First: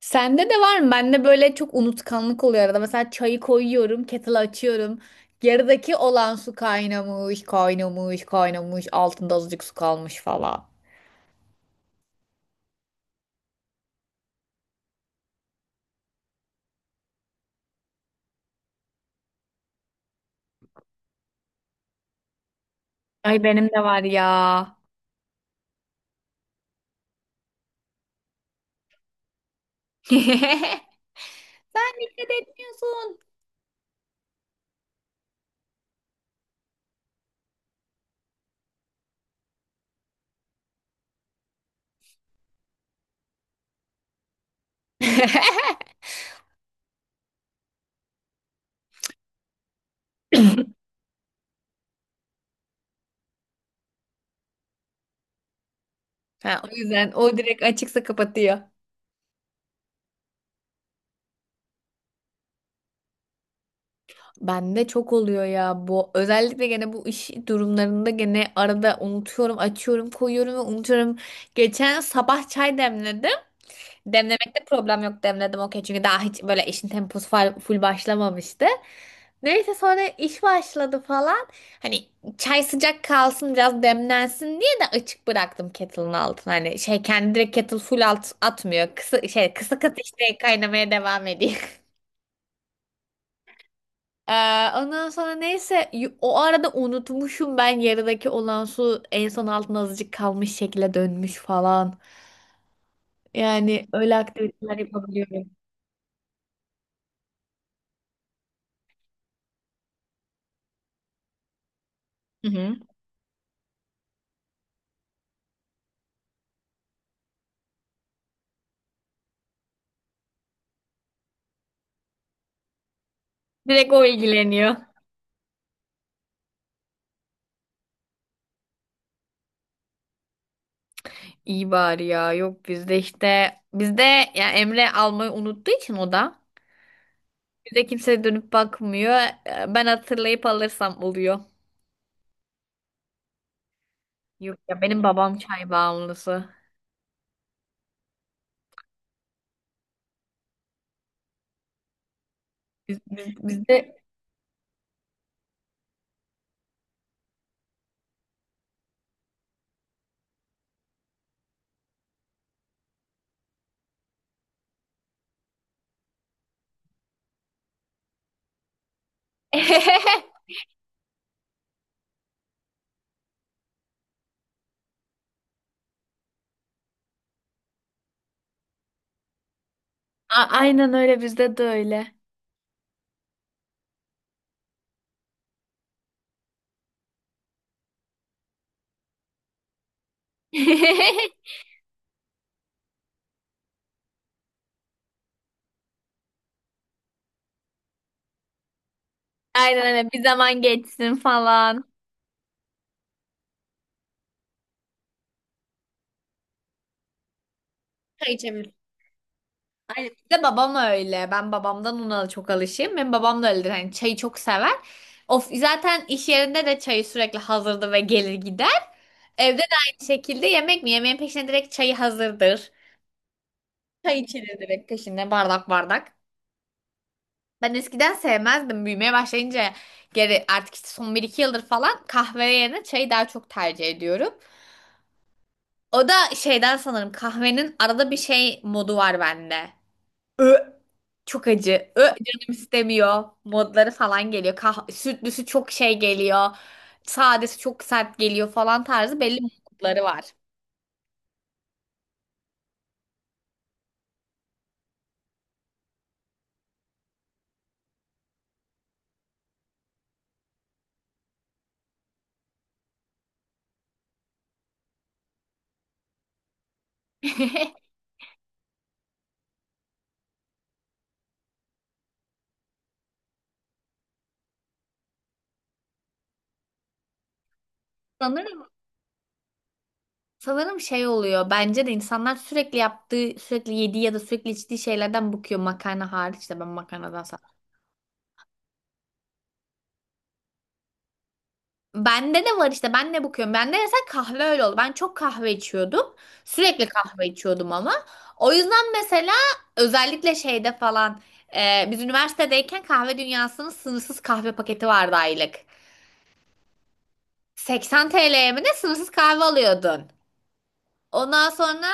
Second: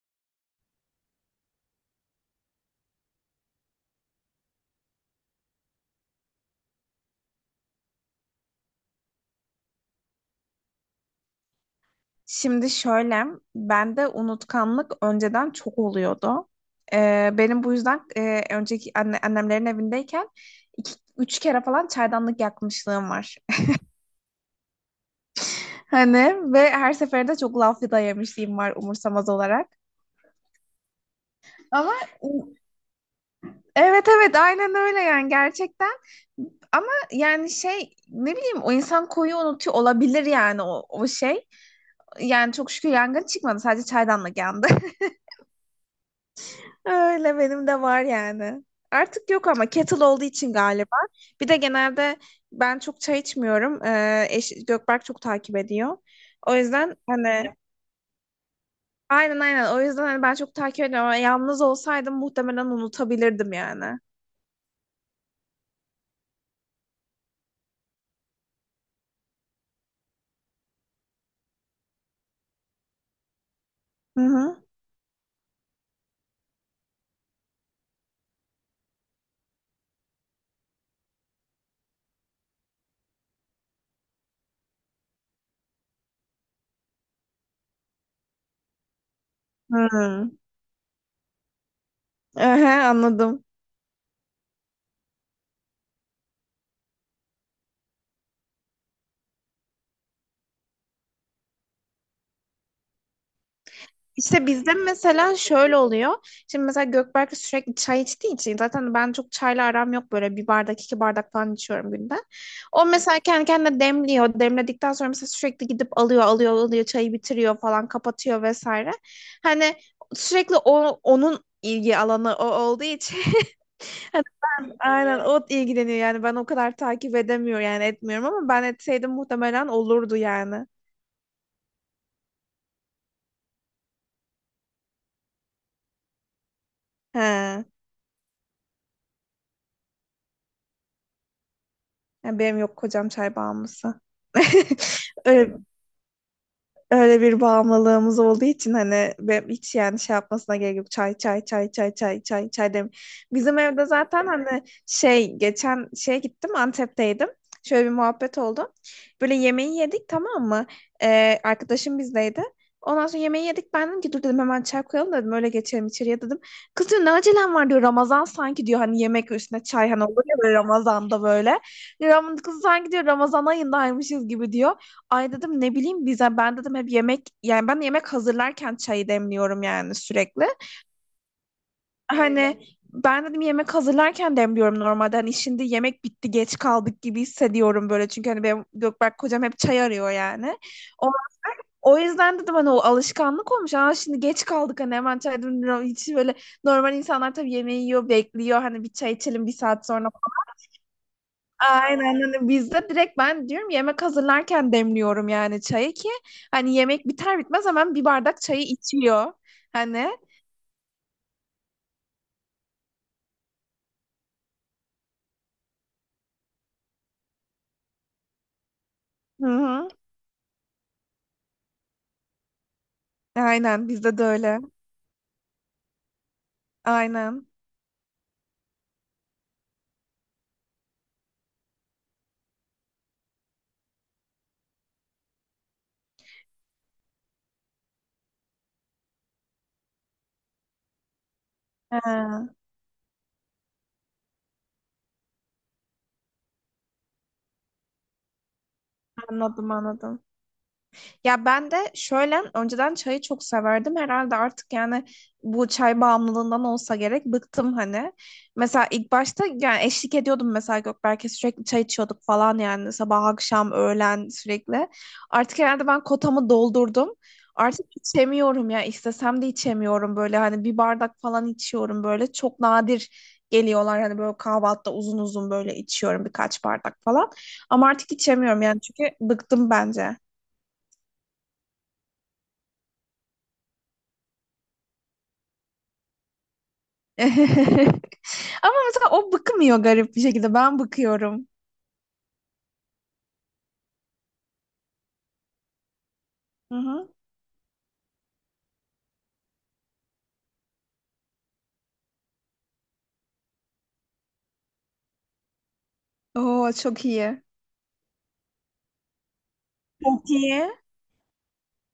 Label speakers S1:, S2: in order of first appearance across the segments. S1: Sende de var mı? Bende böyle çok unutkanlık oluyor arada. Mesela çayı koyuyorum, kettle açıyorum. Yarıdaki olan su kaynamış, kaynamış, kaynamış. Altında azıcık su kalmış falan.
S2: Şimdi şöyle, bende unutkanlık önceden çok oluyordu. Benim bu yüzden önceki annemlerin evindeyken iki, üç kere falan çaydanlık yakmışlığım var.
S1: Ay benim de var ya.
S2: Hani, ve her seferinde çok laf da yemişliğim var umursamaz olarak.
S1: Sen
S2: Ama
S1: dikkat etmiyorsun.
S2: evet, evet, aynen öyle yani, gerçekten. Ama yani şey, ne bileyim, o insan koyu unutuyor olabilir yani, o şey. Yani çok şükür yangın çıkmadı, sadece çaydanlık yandı. Öyle, benim de var yani. Artık yok ama kettle olduğu için galiba. Bir de genelde ben çok çay içmiyorum, Gökberk çok takip ediyor, o
S1: Ha, o
S2: yüzden
S1: yüzden o
S2: hani.
S1: direkt açıksa kapatıyor.
S2: Aynen, aynen, o yüzden hani ben çok takip ediyorum ama yalnız olsaydım muhtemelen unutabilirdim yani.
S1: Bende çok oluyor ya bu. Özellikle gene bu iş durumlarında gene arada unutuyorum, açıyorum, koyuyorum ve unutuyorum. Geçen sabah çay demledim.
S2: Hı hı.
S1: Demlemekte problem yok, demledim okey. Çünkü daha hiç böyle işin temposu full başlamamıştı. Neyse sonra iş başladı falan. Hani çay sıcak kalsın biraz demlensin diye de açık bıraktım kettle'ın altını. Hani şey kendi direkt kettle full alt atmıyor. Kısa, şey, kısık
S2: Hı.
S1: ateşte kaynamaya devam ediyor.
S2: Ehe, anladım.
S1: Ee, ondan sonra neyse o arada unutmuşum, ben yarıdaki olan su en son altına azıcık kalmış şekilde dönmüş falan. Yani öyle
S2: İşte bizde
S1: aktiviteler
S2: mesela
S1: yapabiliyorum.
S2: şöyle oluyor. Şimdi mesela Gökberk sürekli çay içtiği için, zaten ben çok çayla aram yok, böyle bir bardak, iki bardak falan içiyorum günde.
S1: Hı hı.
S2: O mesela kendi kendine demliyor. Demledikten sonra mesela sürekli gidip alıyor, alıyor, alıyor, çayı bitiriyor falan, kapatıyor vesaire. Hani sürekli onun ilgi alanı o olduğu için.
S1: Direkt o
S2: Hani ben,
S1: ilgileniyor.
S2: aynen, o ilgileniyor yani, ben o kadar takip edemiyor yani etmiyorum, ama ben etseydim muhtemelen olurdu yani.
S1: İyi bari ya. Yok bizde, işte bizde ya Emre almayı unuttuğu için o da
S2: He.
S1: bize kimse dönüp bakmıyor. Ben hatırlayıp alırsam oluyor.
S2: Yani benim, yok, kocam çay bağımlısı.
S1: Yok ya, benim babam
S2: Öyle
S1: çay bağımlısı.
S2: öyle bir bağımlılığımız olduğu için hani, ben hiç yani şey yapmasına gerek yok. Çay, çay, çay, çay, çay, çay, çay dem. Bizim evde
S1: Bizde.
S2: zaten hani şey, geçen şeye gittim, Antep'teydim. Şöyle bir muhabbet oldu. Böyle yemeği yedik, tamam mı? Arkadaşım bizdeydi. Ondan sonra yemeği yedik. Ben dedim ki, dur dedim, hemen çay koyalım dedim, öyle geçelim içeriye dedim. Kız diyor, ne acelem var diyor, Ramazan sanki diyor, hani yemek üstüne çay, hani olur ya böyle Ramazan'da böyle. Kız sanki diyor, Ramazan ayındaymışız gibi diyor. Ay dedim, ne bileyim, bize ben dedim hep yemek, yani ben yemek hazırlarken çayı demliyorum yani sürekli.
S1: Aynen öyle, bizde de öyle.
S2: Hani. Evet, ben dedim, yemek hazırlarken demliyorum normalde. Hani şimdi yemek bitti, geç kaldık gibi hissediyorum böyle, çünkü hani benim Gökberk kocam hep çay arıyor yani. O, o yüzden dedim hani, o alışkanlık olmuş. Aa, şimdi geç kaldık hani, hemen çay demliyorum. Hiç böyle, normal insanlar tabii yemeği yiyor, bekliyor hani, bir çay içelim bir
S1: Aynen
S2: saat sonra.
S1: öyle, bir zaman geçsin falan.
S2: Aynen, hani bizde direkt ben diyorum, yemek hazırlarken demliyorum yani çayı ki, hani yemek biter bitmez hemen bir
S1: Çay.
S2: bardak çayı içiyor. Hani.
S1: Bir de babam öyle. Ben babamdan ona çok alışığım. Benim babam da öyledir. Hani çayı çok sever. Of, zaten iş yerinde de çayı sürekli hazırdı ve gelir gider.
S2: Hı
S1: Evde de
S2: hı.
S1: aynı şekilde yemek mi? Yemeğin peşine direkt çayı hazırdır.
S2: Aynen, bizde
S1: Çay
S2: de
S1: içilir
S2: öyle.
S1: direkt peşinde bardak bardak.
S2: Aynen.
S1: Ben eskiden sevmezdim. Büyümeye başlayınca geri artık işte son bir iki yıldır falan kahve yerine çayı daha çok tercih ediyorum. O da şeyden sanırım, kahvenin arada bir şey modu var bende. Ö, çok acı.
S2: He,
S1: Canım istemiyor. Modları falan geliyor. Sütlüsü çok şey geliyor. Sadesi çok sert geliyor falan tarzı belli
S2: anladım,
S1: modları
S2: anladım.
S1: var.
S2: Ya ben de şöyle, önceden çayı çok severdim. Herhalde artık yani, bu çay bağımlılığından olsa gerek, bıktım hani. Mesela ilk başta yani eşlik ediyordum mesela Gökberk'e, sürekli çay içiyorduk falan yani, sabah, akşam, öğlen sürekli. Artık herhalde ben kotamı doldurdum. Artık içemiyorum ya, istesem de içemiyorum, böyle hani bir bardak falan içiyorum, böyle çok nadir geliyorlar hani, böyle kahvaltıda uzun uzun böyle içiyorum, birkaç bardak falan. Ama artık içemiyorum
S1: Sanırım
S2: yani, çünkü bıktım bence.
S1: sanırım şey oluyor. Bence de insanlar sürekli yaptığı, sürekli yediği ya da sürekli içtiği şeylerden bıkıyor, makarna hariç. De ben makarnadan.
S2: Ama mesela o bıkmıyor, garip bir şekilde. Ben bıkıyorum.
S1: Bende de var işte, ben de bakıyorum. Bende mesela kahve öyle oldu. Ben çok kahve içiyordum.
S2: Hı
S1: Sürekli
S2: hı.
S1: kahve içiyordum ama. O yüzden mesela özellikle şeyde falan, biz üniversitedeyken kahve dünyasının sınırsız kahve paketi vardı aylık.
S2: Oo, çok iyi.
S1: 80 TL'ye mi ne, sınırsız kahve alıyordun.
S2: Çok iyi.
S1: Ondan sonra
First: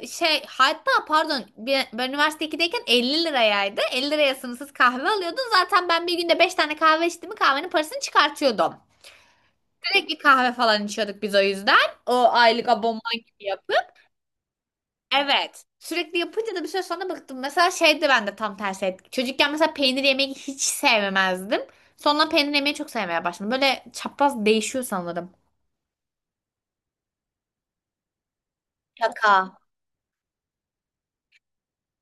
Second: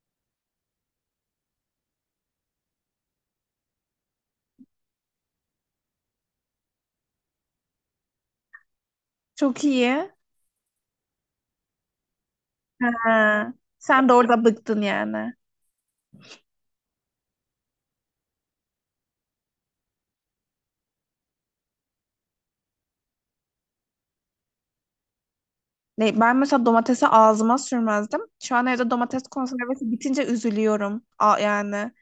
S1: şey, hatta pardon ben üniversite 2'deyken 50 lirayaydı. 50 liraya sınırsız kahve alıyordun. Zaten ben bir günde 5 tane kahve içtim mi kahvenin parasını çıkartıyordum.
S2: Çok iyi.
S1: Sürekli kahve falan içiyorduk biz o yüzden. O aylık abonman gibi
S2: Ha,
S1: yapıp.
S2: sen de orada bıktın yani.
S1: Evet. Sürekli yapınca da bir süre sonra bıktım. Mesela şeydi, ben de tam tersi etki. Çocukken mesela peynir yemeyi hiç sevmezdim. Sonra peynir yemeyi çok sevmeye başladım. Böyle çapraz değişiyor sanırım.
S2: Ne, ben mesela domatesi ağzıma sürmezdim. Şu an evde domates
S1: Şaka.
S2: konservesi bitince üzülüyorum. A yani,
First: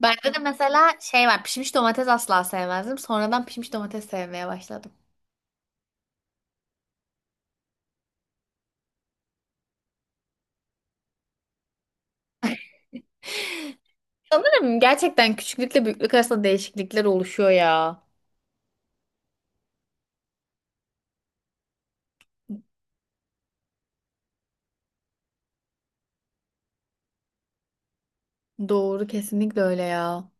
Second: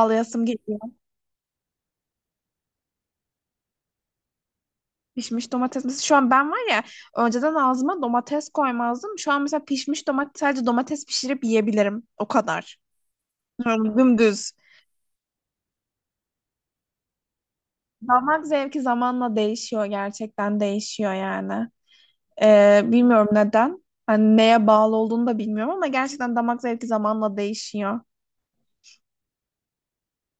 S1: Bende de
S2: geliyor.
S1: mesela şey var. Pişmiş domates asla sevmezdim. Sonradan pişmiş domates sevmeye başladım.
S2: Pişmiş domates. Mesela şu an ben var ya, önceden ağzıma domates koymazdım. Şu an mesela pişmiş domates, sadece domates pişirip yiyebilirim. O kadar. Yani dümdüz.
S1: Sanırım gerçekten küçüklükle büyüklük arasında değişiklikler oluşuyor ya.
S2: Damak zevki zamanla değişiyor. Gerçekten değişiyor yani. Bilmiyorum neden. Hani neye bağlı olduğunu da bilmiyorum, ama gerçekten damak zevki zamanla değişiyor.
S1: Doğru, kesinlikle öyle ya.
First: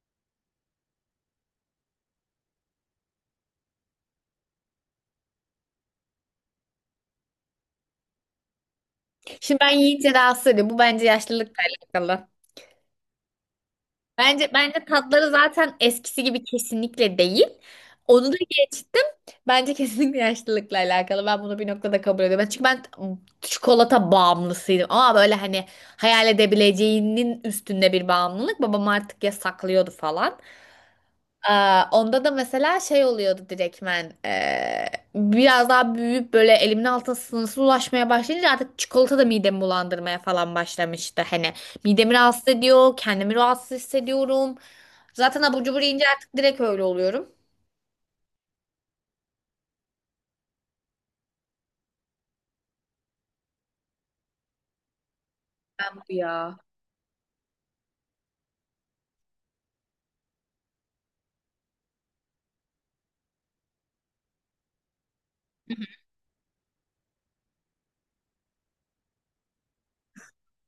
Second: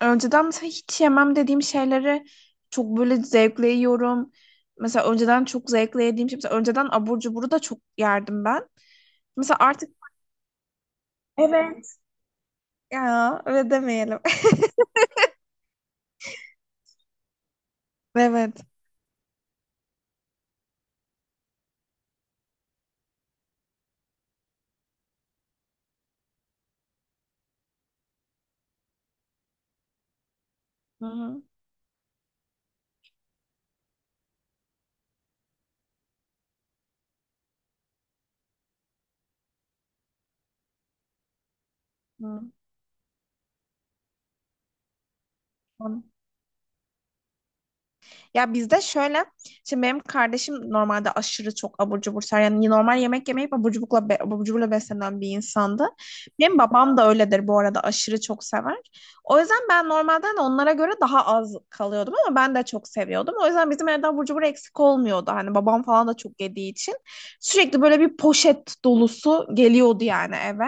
S2: Önceden mesela hiç yemem dediğim şeyleri çok böyle zevkle yiyorum. Mesela önceden çok zevkle yediğim şey. Mesela önceden abur cuburu da çok yerdim ben. Mesela
S1: Şimdi ben
S2: artık,
S1: yiyince rahatsız ediyor. Bu bence yaşlılıkla
S2: evet,
S1: alakalı.
S2: ya öyle demeyelim.
S1: bence tatları zaten eskisi gibi kesinlikle değil. Onu da
S2: Evet.
S1: geçtim. Bence kesinlikle yaşlılıkla alakalı. Ben bunu bir noktada kabul ediyorum. Çünkü ben çikolata bağımlısıydım. Ama böyle hani hayal edebileceğinin üstünde bir bağımlılık. Babam artık yasaklıyordu falan.
S2: Hı
S1: Aa, onda da mesela şey oluyordu direktmen, biraz daha büyüyüp böyle elimin altına sınırsız ulaşmaya başlayınca artık çikolata da midemi bulandırmaya falan başlamıştı. Hani midemi rahatsız
S2: hı.
S1: ediyor, kendimi rahatsız hissediyorum. Zaten abur cubur
S2: Hı.
S1: yiyince artık direkt öyle oluyorum.
S2: Ya bizde şöyle, şimdi benim kardeşim normalde aşırı çok abur cubur sever. Yani normal yemek yemeyip abur cuburla, abur cuburla beslenen bir insandı.
S1: Bu ya.
S2: Benim babam da öyledir bu arada, aşırı çok sever. O yüzden ben normalden onlara göre daha az kalıyordum, ama ben de çok seviyordum. O yüzden bizim evde abur cubur eksik olmuyordu. Hani babam falan da çok yediği için. Sürekli böyle bir poşet dolusu geliyordu yani eve.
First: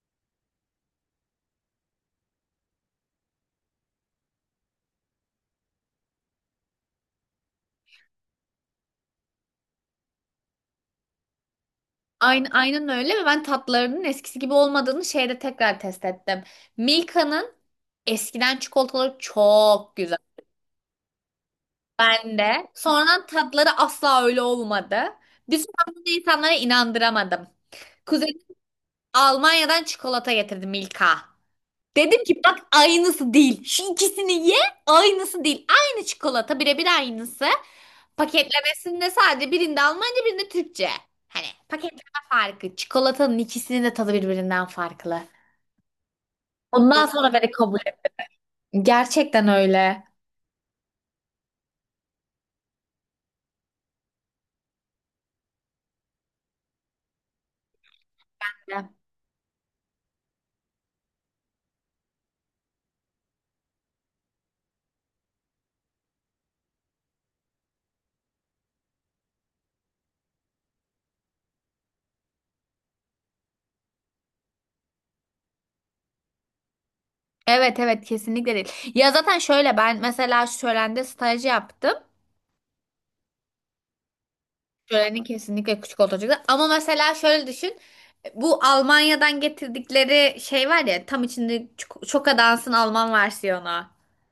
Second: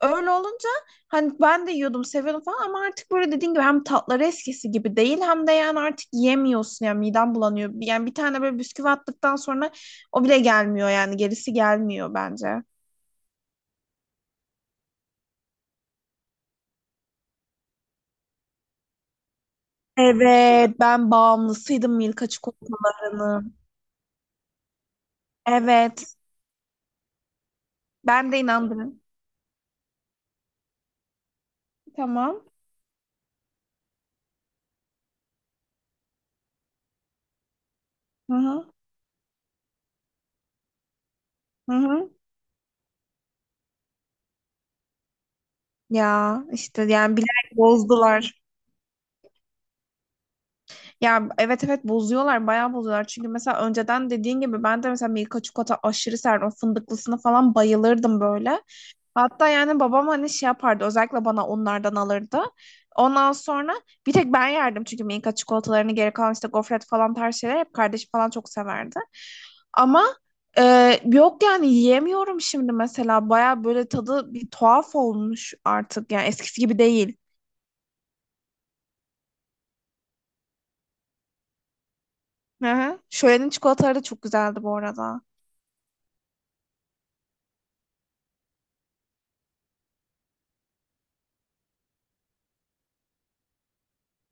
S2: Öyle olunca hani ben de yiyordum, seviyordum falan, ama artık böyle dediğin gibi, hem tatları eskisi gibi değil, hem de yani artık yiyemiyorsun yani, midem bulanıyor. Yani bir tane böyle bisküvi attıktan sonra o bile gelmiyor yani, gerisi gelmiyor bence.
S1: Aynen, aynen öyle, ve ben tatlarının eskisi gibi olmadığını şeyde tekrar test ettim. Milka'nın eskiden çikolataları çok güzel.
S2: Evet, ben bağımlısıydım Milka
S1: Ben de. Sonradan
S2: çikolatalarının.
S1: tatları asla öyle olmadı. Bir süre bunu
S2: Evet,
S1: insanlara inandıramadım.
S2: ben de
S1: Kuzenim
S2: inandım.
S1: Almanya'dan çikolata getirdi, Milka. Dedim ki
S2: Tamam.
S1: bak, aynısı değil. Şu ikisini ye, aynısı değil. Aynı çikolata, birebir aynısı.
S2: Hı hı.
S1: Paketlemesinde sadece birinde Almanca, birinde Türkçe. Hani
S2: Hı
S1: paketleme
S2: hı.
S1: farkı. Çikolatanın ikisinin de tadı birbirinden farklı.
S2: Ya işte
S1: Ondan
S2: yani,
S1: sonra beni
S2: bilerek
S1: kabul et.
S2: bozdular.
S1: Gerçekten öyle.
S2: Ya evet, evet, bozuyorlar, bayağı bozuyorlar. Çünkü mesela önceden dediğin gibi, ben de mesela Milka çikolata aşırı severdim. O fındıklısına falan bayılırdım böyle. Hatta yani babam hani şey yapardı, özellikle bana onlardan alırdı. Ondan sonra bir tek ben yerdim çünkü Milka çikolatalarını, geri kalan işte gofret falan tarz şeyler hep kardeşim falan çok severdi. Ama e, yok yani, yiyemiyorum şimdi mesela, bayağı böyle tadı bir tuhaf olmuş artık yani, eskisi gibi değil.
S1: Evet evet, kesinlikle değil. Ya zaten şöyle, ben mesela şölende staj yaptım.
S2: Hı hı. Şölenin çikolataları da çok güzeldi bu arada.
S1: Şöleni kesinlikle küçük olacak. Ama mesela şöyle düşün. Bu Almanya'dan getirdikleri şey var ya, tam içinde çok çok dansın Alman versiyonu.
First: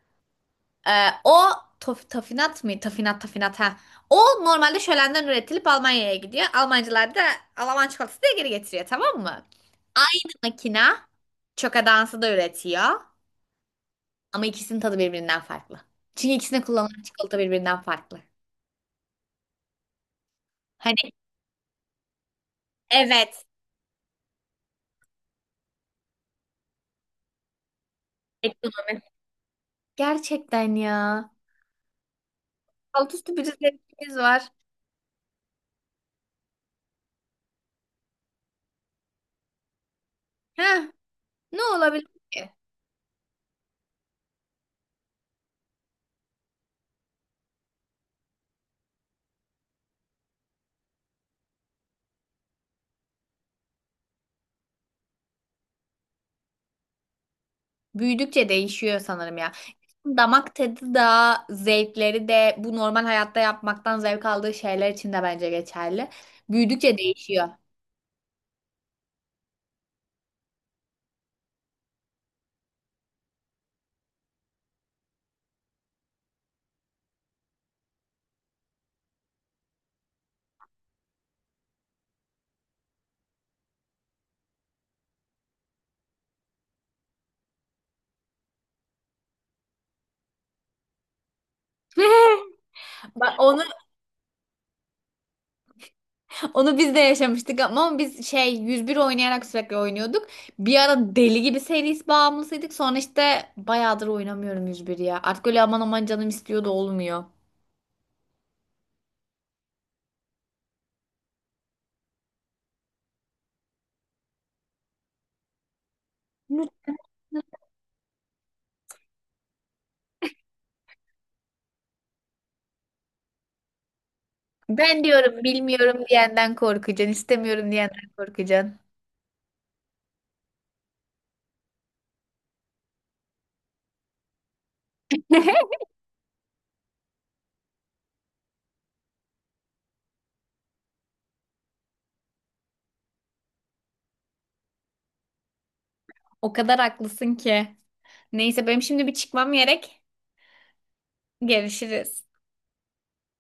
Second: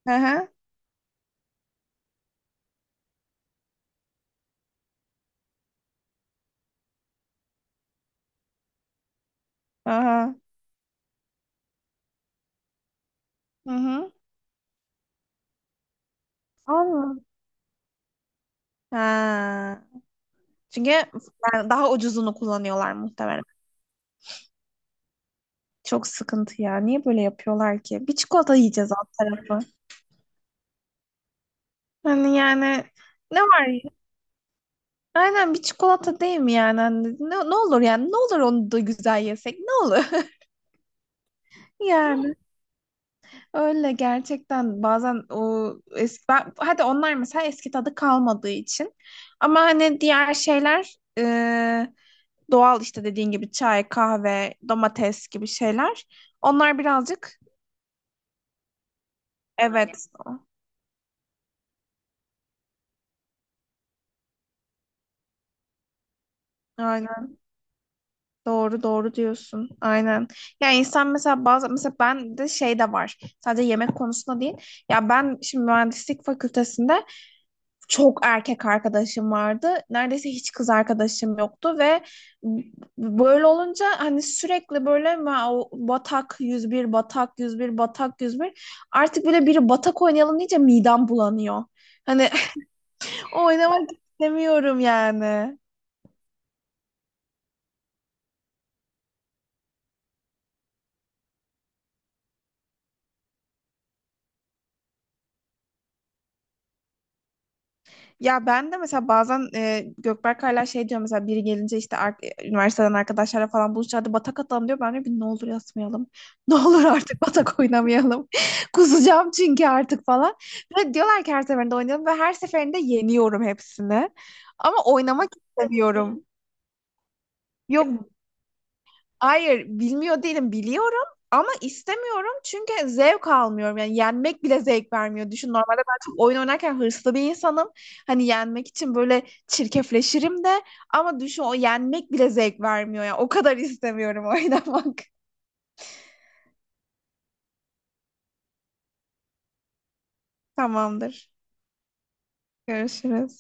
S2: Hı hı.
S1: O tafinat mı? Tafinat tafinat, ha. O normalde şölenden üretilip Almanya'ya gidiyor. Almancılar da Alman çikolatası diye geri getiriyor, tamam mı? Aynı
S2: Aha.
S1: makina çoka dansı da üretiyor.
S2: Hı hı.
S1: Ama ikisinin tadı birbirinden farklı. Çünkü ikisine kullanılan
S2: Allah.
S1: çikolata birbirinden farklı.
S2: Ha. Çünkü
S1: Hani
S2: yani daha ucuzunu kullanıyorlar
S1: evet.
S2: muhtemelen. Çok sıkıntı ya. Niye böyle yapıyorlar ki? Bir çikolata yiyeceğiz
S1: Ekonomi.
S2: alt tarafı.
S1: Gerçekten ya.
S2: Hani yani,
S1: Alt üstü
S2: ne
S1: bir
S2: var ya?
S1: zevkimiz var.
S2: Aynen, bir çikolata değil mi yani? Hani, ne olur yani? Ne olur onu da güzel yesek? Ne olur?
S1: Heh, ne olabilir
S2: Ya.
S1: ki?
S2: Öyle gerçekten, bazen o eski hadi onlar mesela eski tadı kalmadığı için, ama hani diğer şeyler, doğal işte dediğin gibi çay, kahve, domates gibi şeyler. Onlar birazcık,
S1: Büyüdükçe değişiyor sanırım ya.
S2: evet.
S1: Damak tadı da, zevkleri de, bu normal hayatta yapmaktan zevk aldığı şeyler için de bence geçerli. Büyüdükçe
S2: Aynen,
S1: değişiyor.
S2: doğru, doğru diyorsun. Aynen. Ya insan mesela bazı, mesela ben de şey de var. Sadece yemek konusunda değil. Ya ben şimdi mühendislik fakültesinde çok erkek arkadaşım vardı. Neredeyse hiç kız arkadaşım yoktu, ve böyle olunca hani, sürekli böyle o batak, 101, batak, 101, batak, yüz bir, artık böyle biri batak oynayalım deyince midem bulanıyor. Hani
S1: Bak onu.
S2: oynamak istemiyorum yani.
S1: Onu biz de yaşamıştık, ama biz şey 101 oynayarak sürekli oynuyorduk. Bir ara deli gibi seris bağımlısıydık. Sonra işte bayağıdır oynamıyorum 101 ya. Artık öyle aman aman, canım istiyor da olmuyor.
S2: Ya ben de mesela bazen, Gökberk hala şey diyor, mesela biri gelince işte, üniversiteden arkadaşlarla falan buluşacağız, hadi batak atalım diyor. Ben de, bir ne olur yatmayalım. Ne olur artık batak oynamayalım. Kusacağım çünkü artık falan. Ve diyorlar ki her seferinde oynayalım, ve her seferinde yeniyorum hepsini. Ama
S1: Ben
S2: oynamak
S1: diyorum bilmiyorum
S2: istemiyorum.
S1: diyenden korkacaksın, istemiyorum
S2: Yok.
S1: diyenden korkacaksın.
S2: Hayır, bilmiyor değilim, biliyorum, ama istemiyorum çünkü zevk almıyorum. Yani yenmek bile zevk vermiyor. Düşün, normalde ben çok oyun oynarken hırslı bir insanım. Hani yenmek için böyle çirkefleşirim de, ama düşün, o yenmek bile zevk vermiyor ya. O kadar istemiyorum oynamak.
S1: O kadar haklısın ki. Neyse, benim şimdi bir çıkmam gerek.
S2: Tamamdır.
S1: Görüşürüz.
S2: Görüşürüz.